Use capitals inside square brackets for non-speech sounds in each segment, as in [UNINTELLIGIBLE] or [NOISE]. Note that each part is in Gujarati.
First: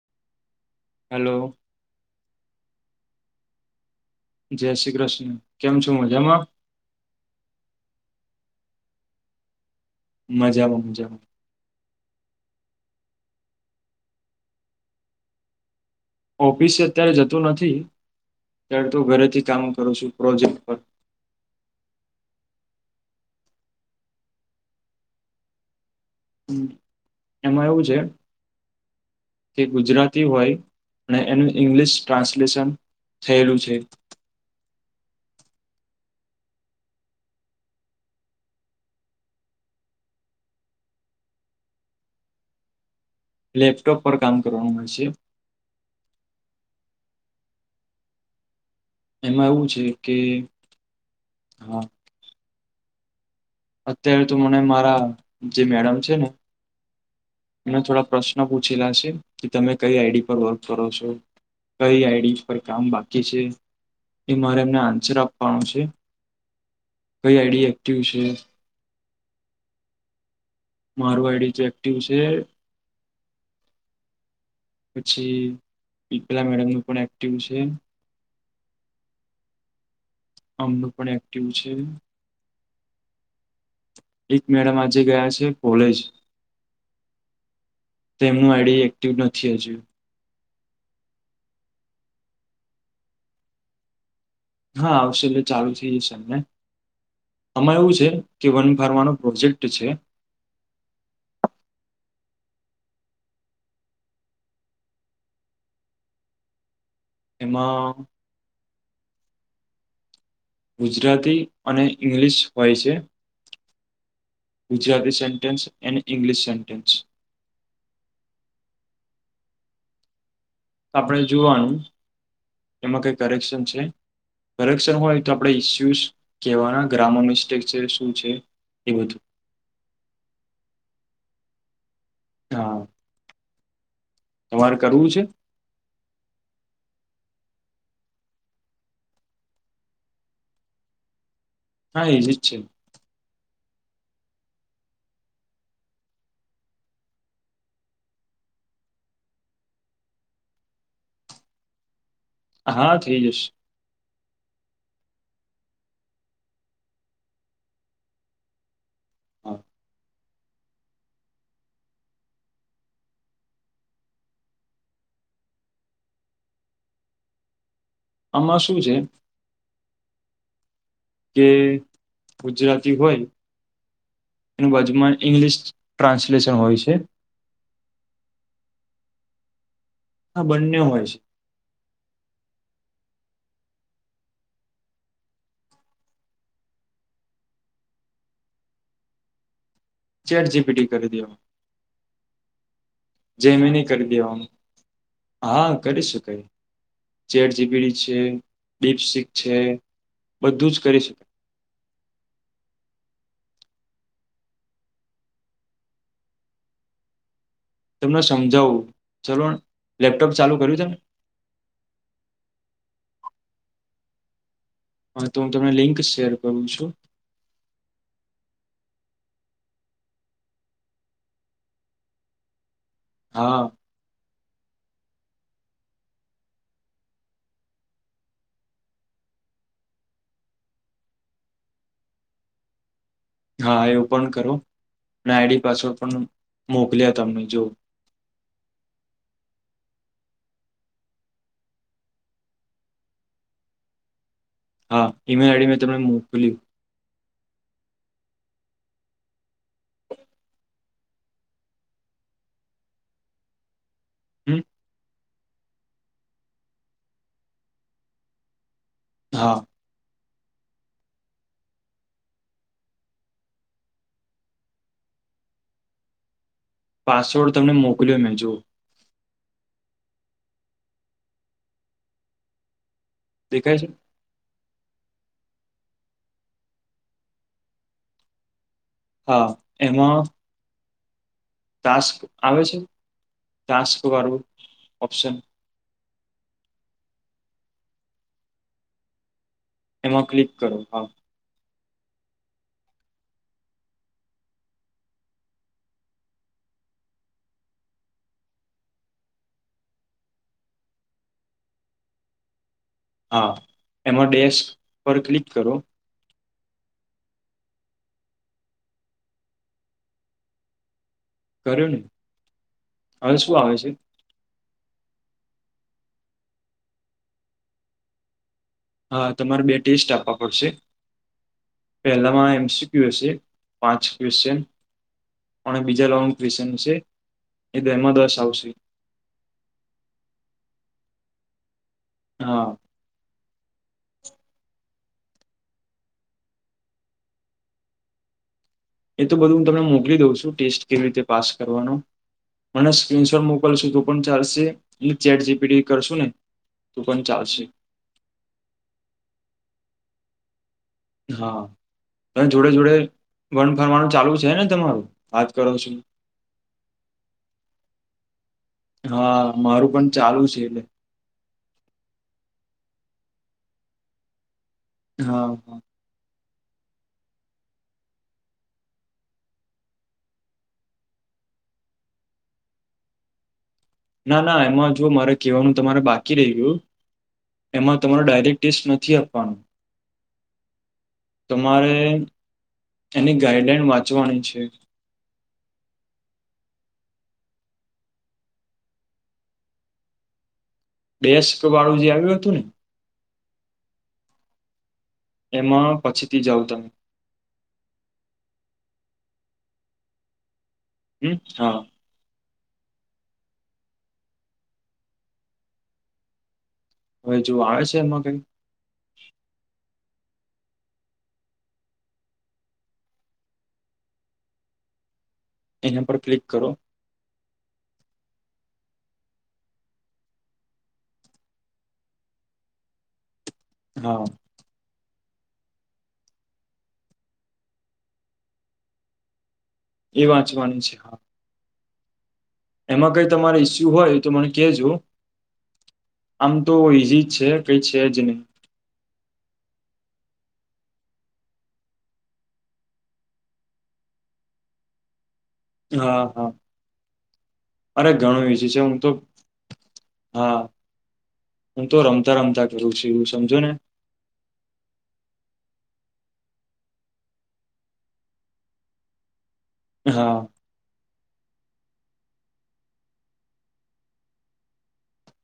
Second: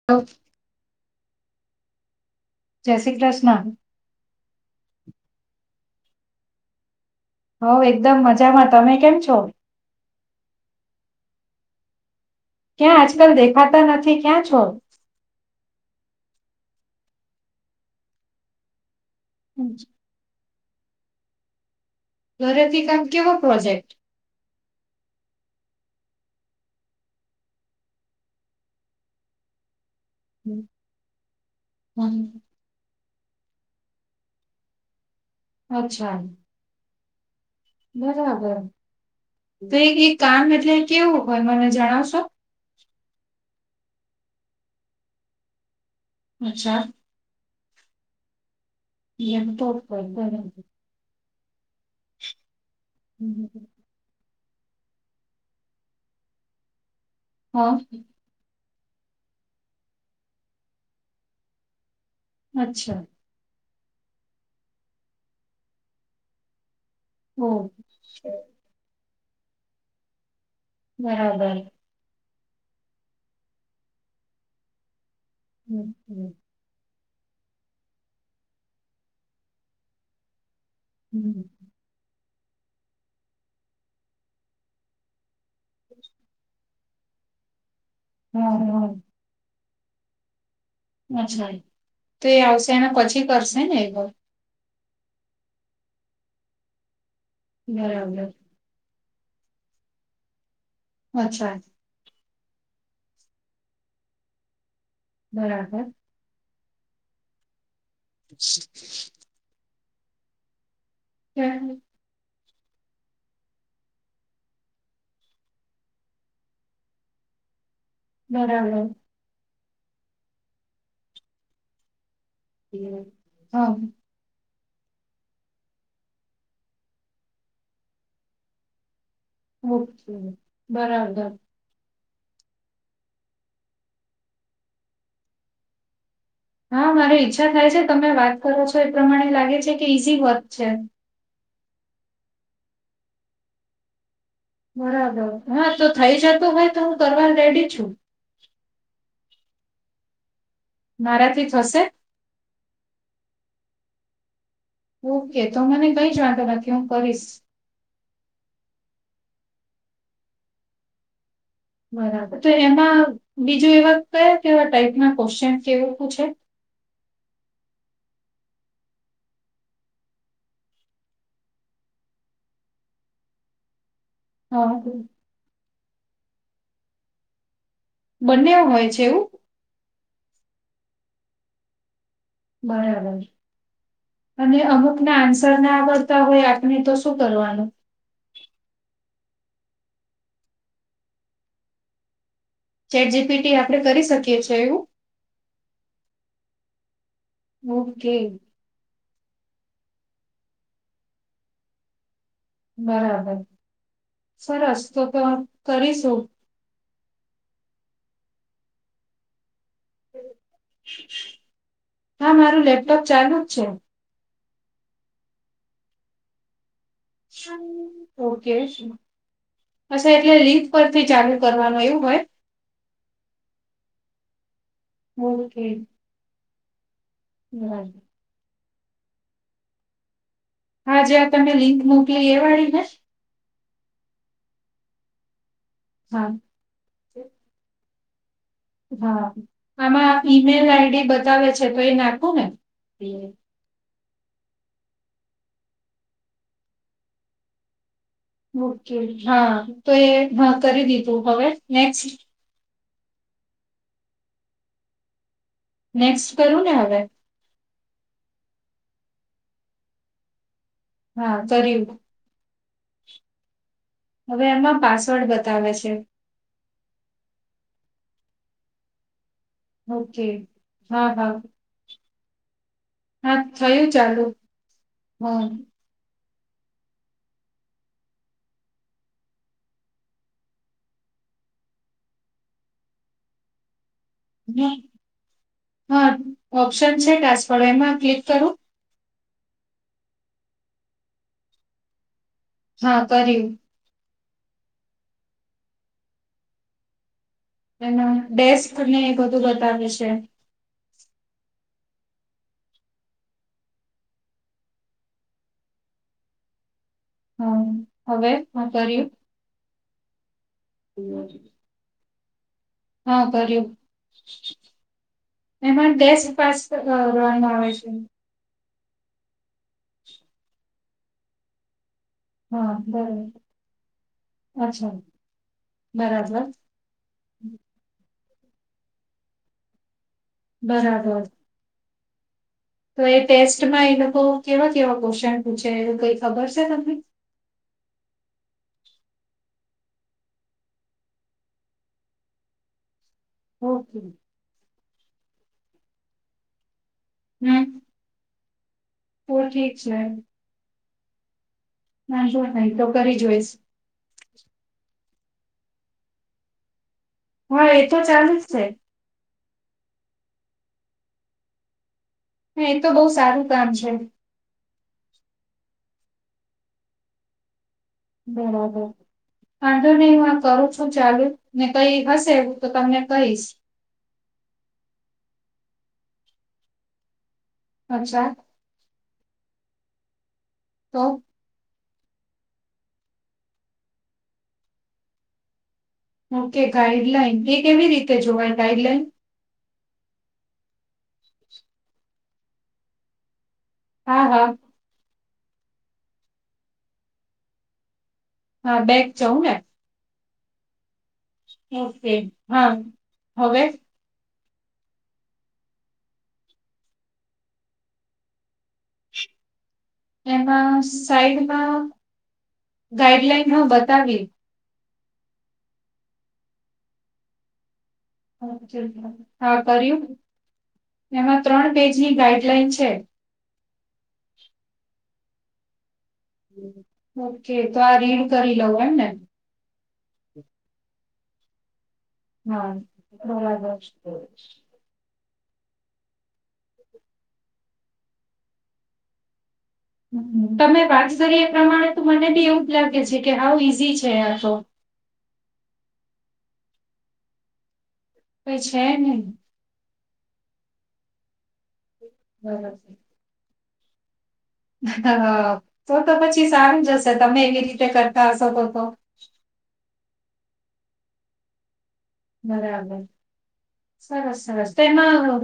[UNINTELLIGIBLE] હાલો. જે શ્રી ક્રષ્ણા. જે શ્રી ક્રષ્ણ, કેમ છો મજામાં? હોવ એકદમ મજામાં, તમે કેમ છો? મજામાં મજામાં. ક્યાં આજકલ દેખાતા નથી, ક્યાં છો? ઓપિસે અત્યારે જતો નથી [UNINTELLIGIBLE] ઘરેથી કામ કરું છું પ્રોજેક્ટ. પર ઘરેથી કામ, કેવો પ્રોજેક્ટ? હમ, એમાં એવું છે કે ગુજરાતી હોય ને એનું ઈંગ્લિશ ટ્રાન્સલેશન થેલું છે. અચ્છા બરાબર તો એ ઈક કામ એટલે કેવું હોય મને જણાવશો. લેપટોપ પર કામ કરવાનું હોય છે. અચ્છા. એમાં એવું લેપટોપ છે પર કે બરાબર. હા. હમ હમ હમ. અત્યારે તો મને મારા જે મેડમ છે ને હા એને થોડા પ્રશ્ ન પૂછેલા છે કે તમે કઈ આઈડી પર વર્ક કરો છો કઈ આઈડી પર કામ અચ્છા બાકી છે એ મારે એમને આન્સર આપાનો છે કઈ ઓ આઈડી એક્ટિવ છે મારુ આઈડી બરાબર જે એક્ટિવ છે પછી હમ, હમ, પિપ્લા મેડમ નું પણ એક્ટિવ છે અમનું પણ હમ. એક્ટિવ છે એક મેડમ આજે ગયા સે કોલેજ તેમનું હા આઈડી હા એક્ટિવ નથી અજુ. અચ્છા એ તો એ આવશે એને પછી કરશે ને એવ. હા આવશે એટલે ચાલુ થઈ જશે એમણે આમા એવું છે બરાબર કે વન ફરવાનો પ્રોજે ક્ટ છે. અચ્છા બરાબર. એમાં ગુજરાતી અને ઇંગ્લિશ હોય છે. ગુજરાતી સેન્ટેન્સ અને ઇંગ્લિશ સેન્ટેન્સ. બરાબર. આપણે જોવાનું, એમાં કઈ કરેક્શન હા છે. કરેક્શન હોય તો, આપણે ઈસ્યુ કેવાના [UNINTELLIGIBLE] મિસ્ટેક છે શું છે. એ. ઓકે, બરાબર. હા. તમારે કરવું છે. હા મારે ઈચ્છા થાય છે, તમે વાત કરો છો એ પ્રમાણે લાગે છે કે ઈઝી વર્ક છે. હા, ઈજી જ છે. બરાબર, હા તો થઇ જતો હોય તો હું કરવા રેડી છું. મારાથી થશે. હા, થઈ જશ. ઓકે, તો મને કઈ જ વાંધો નથી હું કરીશ. હા. બરાબર, તો એમાં બીજું એવા કેવા કેવા ટાઈપના ક્વેશચન કે એવું પૂછે. આમાં શું છે. કે ગુજરાતી હોય હા [UNINTELLIGIBLE] ઇંગ્લિશ ટ્રાન્સલેશન હોય છે. બંને હોય છે એવું. હા, બંને હોય છે. બરાબર. અને અમુકના આન્સર ના આવડતા હોય આપણે તો શું કરવાનું. ચેટ જીપીટી કરી દેવાનું. ચેટ જીપીટી આપણે જેમીની કરી શકીએ દેવાનું છીએ એવું. હા કરી શકાય, ચેટ જીપીટી ઓકે છે. બિપસિક છે, બધું જ કરી શકાય. બરાબર, સરસ તો તો કરીશું. તમને સમજાવું, ચલો લેપટોપ ચાલુ કર્યું છે. હા મારું લેપટોપ ચાલુ જ છે. હા તો હું તમને લિંક શેર કરું છું. ઓકે. હશે એટલે લીંક પરથી ચાલુ કરવાનું એવુ હોય. હા. [UNINTELLIGIBLE] ના. હા જ્યા તમે લિંક મોકલી એ વાળી ને. હા, એ ઓપન કરો અને આઈડી પાસવર્ડ પણ હા મોકલ્યા તમને જોઓ. હા, આમાં ઈમેલ આઈડી બતાવે છે તો એ નાખું ને. હા, ઈમેલ આઈડી મેં તમને મોકલ્યું. ઓકે, હા તો એ હ કરી દીધું હવે નેક્સ. હમ્મ. નેક્સ્ટ કરું ને હવે. હા. હા કર્યું. હવે આમાં પાસવર્ડ બતાવે છે. પાસવર્ડ તમને મોકલ્યો મેજો. ઓકે હા હા. હા દેખાય થયું છે ચાલુ હમ. હા એમાં ટાસ્ક આવે છે ટાસ્ક વાળું હા ઓપ્શન? હા ઓપ્શન છે ટાસ્ક વાળુ એમાં ક્લિક કરું? એમાં ક્લિક કરો હા. હા કરીયુ. એના ડેસ્ક ને એક બધું બતાવે છે. હા એમાં ડેસ્ક પર ક્લિક કરો. હા હવે હા કર્યું. કર્યું ને? હા હવે શું કયુૅ. આવે છે એમાં ડેસ્ક પાસ કરવાનું આવે છે. હા તમારે બે ટેસ્ટ આપવા પડશે. પહેલામાં હા એમસીક્યૂ હશે બરાબર પાંચ ક્વેશ્ચન. અચ્છા અને બીજા લૉગ બરાબર ક્યુએશન છે એ માં દસ આવશે. બરાબર. હા. તો એ ટેસ્ટ મા એ લોકો કેવા કેવા ક્વેશ્ચન પૂછે એ કઈ ખબર છે તમને. એ તો બધું હું મોકલી દઉં છું ટેસ્ટ કેવી પાસ કરવાનો મને સ્ક્રીન શોટ મોકલો લ તો ઓકે પણ ચાલશે અને ચેટ જીપીટી કરશું ને તો પણ ચાલશે. ઓ ઠીક છે મેમ. હા નહીં જોડે તો જોડે કરી જોઈશ વન ફરવાનું ચાલુ છે ને તમારું વાત કરો છો. હા એ તો ચાલુ જ છે. હા મારું પણ ચાલુ છે એટલે. હ એ તો બહુ સારું કામ છે. હા હા. બરાબર. વાંધો નહી હું આ કરું છું ચાલુ ને કઈ હશે એવું તો તમને કહીશ. ના ના એમાં જો મારે કહેવાનું તમારે બાકી રહી ગયુ એમાં તમારો અચ્છા ડાયરેક્ટ ટેસ્ટ નથી આપવાનો. તો? તમારે એની ગાઈડલાઈન વાંચવાની છે. ઓકે ગાઈડલાઈન એ કેવી રીતે જોવાય ગાઈડલાઈન? ડેસ્ક વાળું જે આવ્યું હતું ને. હા હા. એમાં પછીથી જાાવ તમે. હા બેક જાઉ ને? હમ હા ઓકે હા હવે? હવે જો આવે છે એમાં કઈક? એમાં સાઈડમાં ગાઈડલાઈન હા બતાવી. એના પર ક્લિક કરો. હા કર્યું એમાં ત્રણ પેજની ગાઈડલાઈન છે. હા. ઓકે તો આ રીડ કરી લવ એમ ને એ વાંચવાની છે ખાસ હા એમાં કઈ તમારે ઈસ્યુ બરાબર. હોય તો મને કેજો આમ તો ઈઝી જ છે કઈ છે જ ની તમે વાત કરી એ પ્રમાણે તો મને બી એવું જ લાગે છે કે હાવ ઈઝી છે આ તો હા હા અરે ઘણું કઈ ઈઝી છે હું તો નહી હા હું તો રમતા રમતા કરું બરાબર છું એવું સમજો ને તો તો પછી સારું જ હશે તમે એવી રીતે કરતા હશો તો તો હા બરાબર સરસ સરસ તેમાં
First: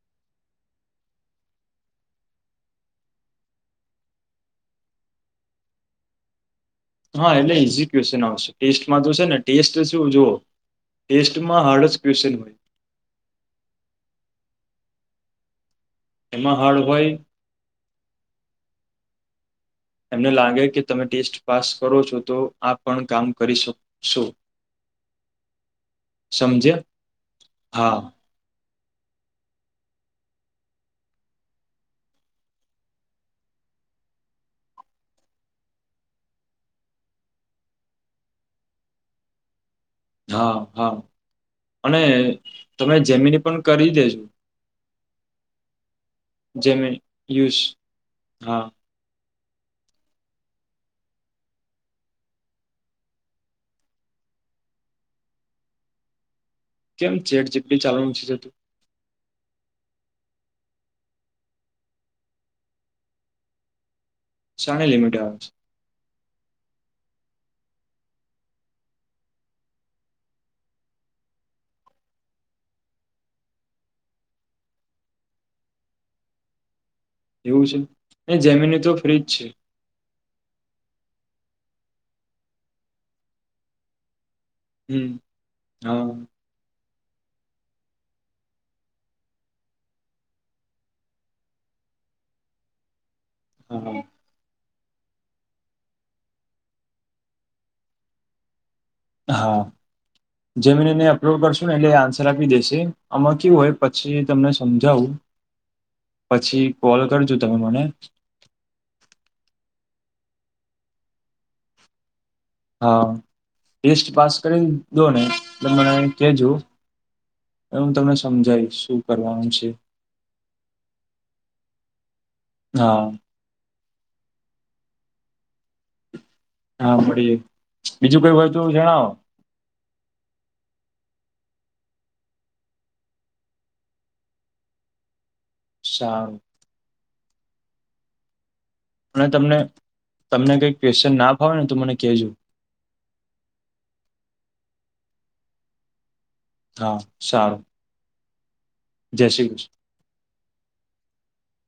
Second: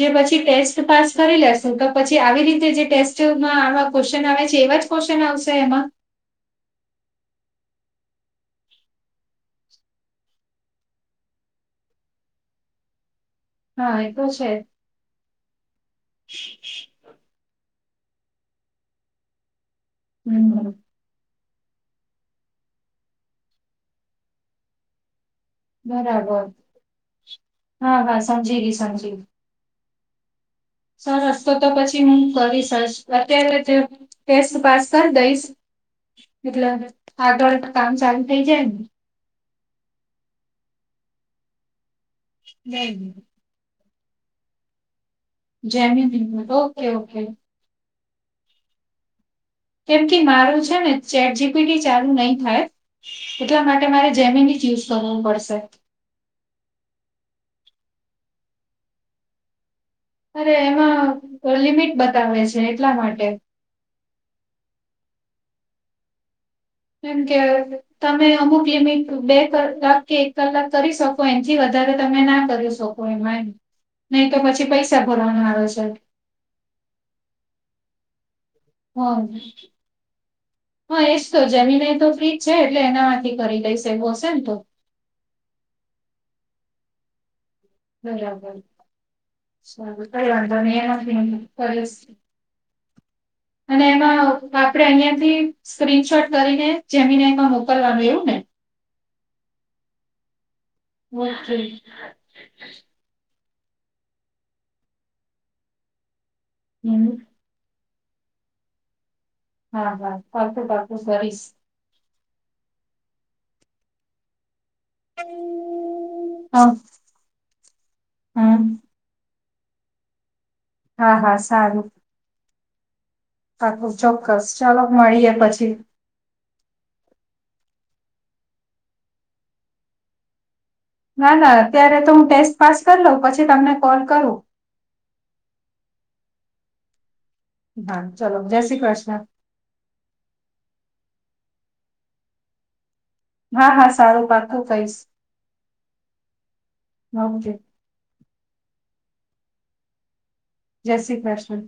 જે પછી ટેસ્ટ પાસ કરી લેસુ તો પછી આવી રીતે જે ટેસ્ટમાં આવા ક્વેશ્ચન આવે છે એવા જ ક્વેસચન આવશે એમાં હા એટલે ઇઝી ક્વેસચન આવશે ટેસ્ટમાં તો છે ને ટેસ્ટ શું જો ટેસ્ટમાં હાર્ડ જ ક્વેશન હોય હા એ તો છે. એમાં હાર્ડ હોય. એમને લાગે હમ કે તમે ટેસ્ટ પાસ કરો છો તો આ પણ કામ કરી શકશો. બરાબર સમજ્યા હા હા સમજી ગઈ સમજી ગઈ સરસ તો તો પછી હું કરી સરસ અત્યારે જે ટેસ્ટ પાસ કર દઈશ એટલે આગળ કામ ચાલુ થઇ જાયને. હા હા અને ને તમે જેમિની પણ કરી દેજો Gemini okay Jamie okay use હા કેમ કે મારો છે ને ચેટ જીપીટી ચાલુ નહી થાય. એટલા માટે મારે જેમીન યુઝ કરવુ પડશે કેમ ચેટ જીપીટી ચાલુ નથી થતું અરે એમાં લિમિટ બતાવે છે એટલા માટે શાનિ લિમિટ આવે છે. જેમકે તમે અમુક લિમિટ બે કલાક કે એક કલાક કરી શકો એનથી વધારે તમે ના કરી શકો એમાંય નહી તો પછી પૈસા ભરવાનું આવે છે એવું છે જે મી ની તો ફ્રી જ છે [UNINTELLIGIBLE] હા એજ તો જે મી નાઈ તો ફ્રી જ છે એટલે એનામાંથી કરી દઈશે એવુ હશે ન તો હમ્મ હા બરાબર કરી વાંધો નય [UNINTELLIGIBLE] અને હા એમાં આપડે અહિયાં થી સ્ક્રીનશોટ કરીને જે મી નાઈ માં મોકલવાનું એવું ને હા જે મી નાઈ અપલોડ ઓકે કરશું ને એટલે આનશર આપી દેશે આમાં કેવું હોય પછી તમને સમજાવું પછી કોલ હમ કરજો તમે મને હા હા પાક્કું પાક્કું કરીશ હા ટેસ્ટ પાસ કરી દો નેએટલે મને કેજો હા એ હું તમને હમ સમજાઈશ શું કરવાનું છે. હા હા સારું. હા... પાક્કું ચોક્કસ ચાલો મળીએે પછી. હા મળીએ બીજું કઈ હોય તો જણાવો. ના ના અત્યારે તો હું ટેસ્ટ પાસ કરી લઉં પછી તમને કોલ કરું. સારું... હા ચલો જય શ્રી કૃષ્ણ. અને તમને તમને કઈ ક્વેશ્ચન ના ફાવે ને તો મને કહેજો. હા હા સારું પાકું કઈશ. હા ઓકે સારું. જય શ્રી કૃષ્ણ. જય શ્રી કૃષ્ણ.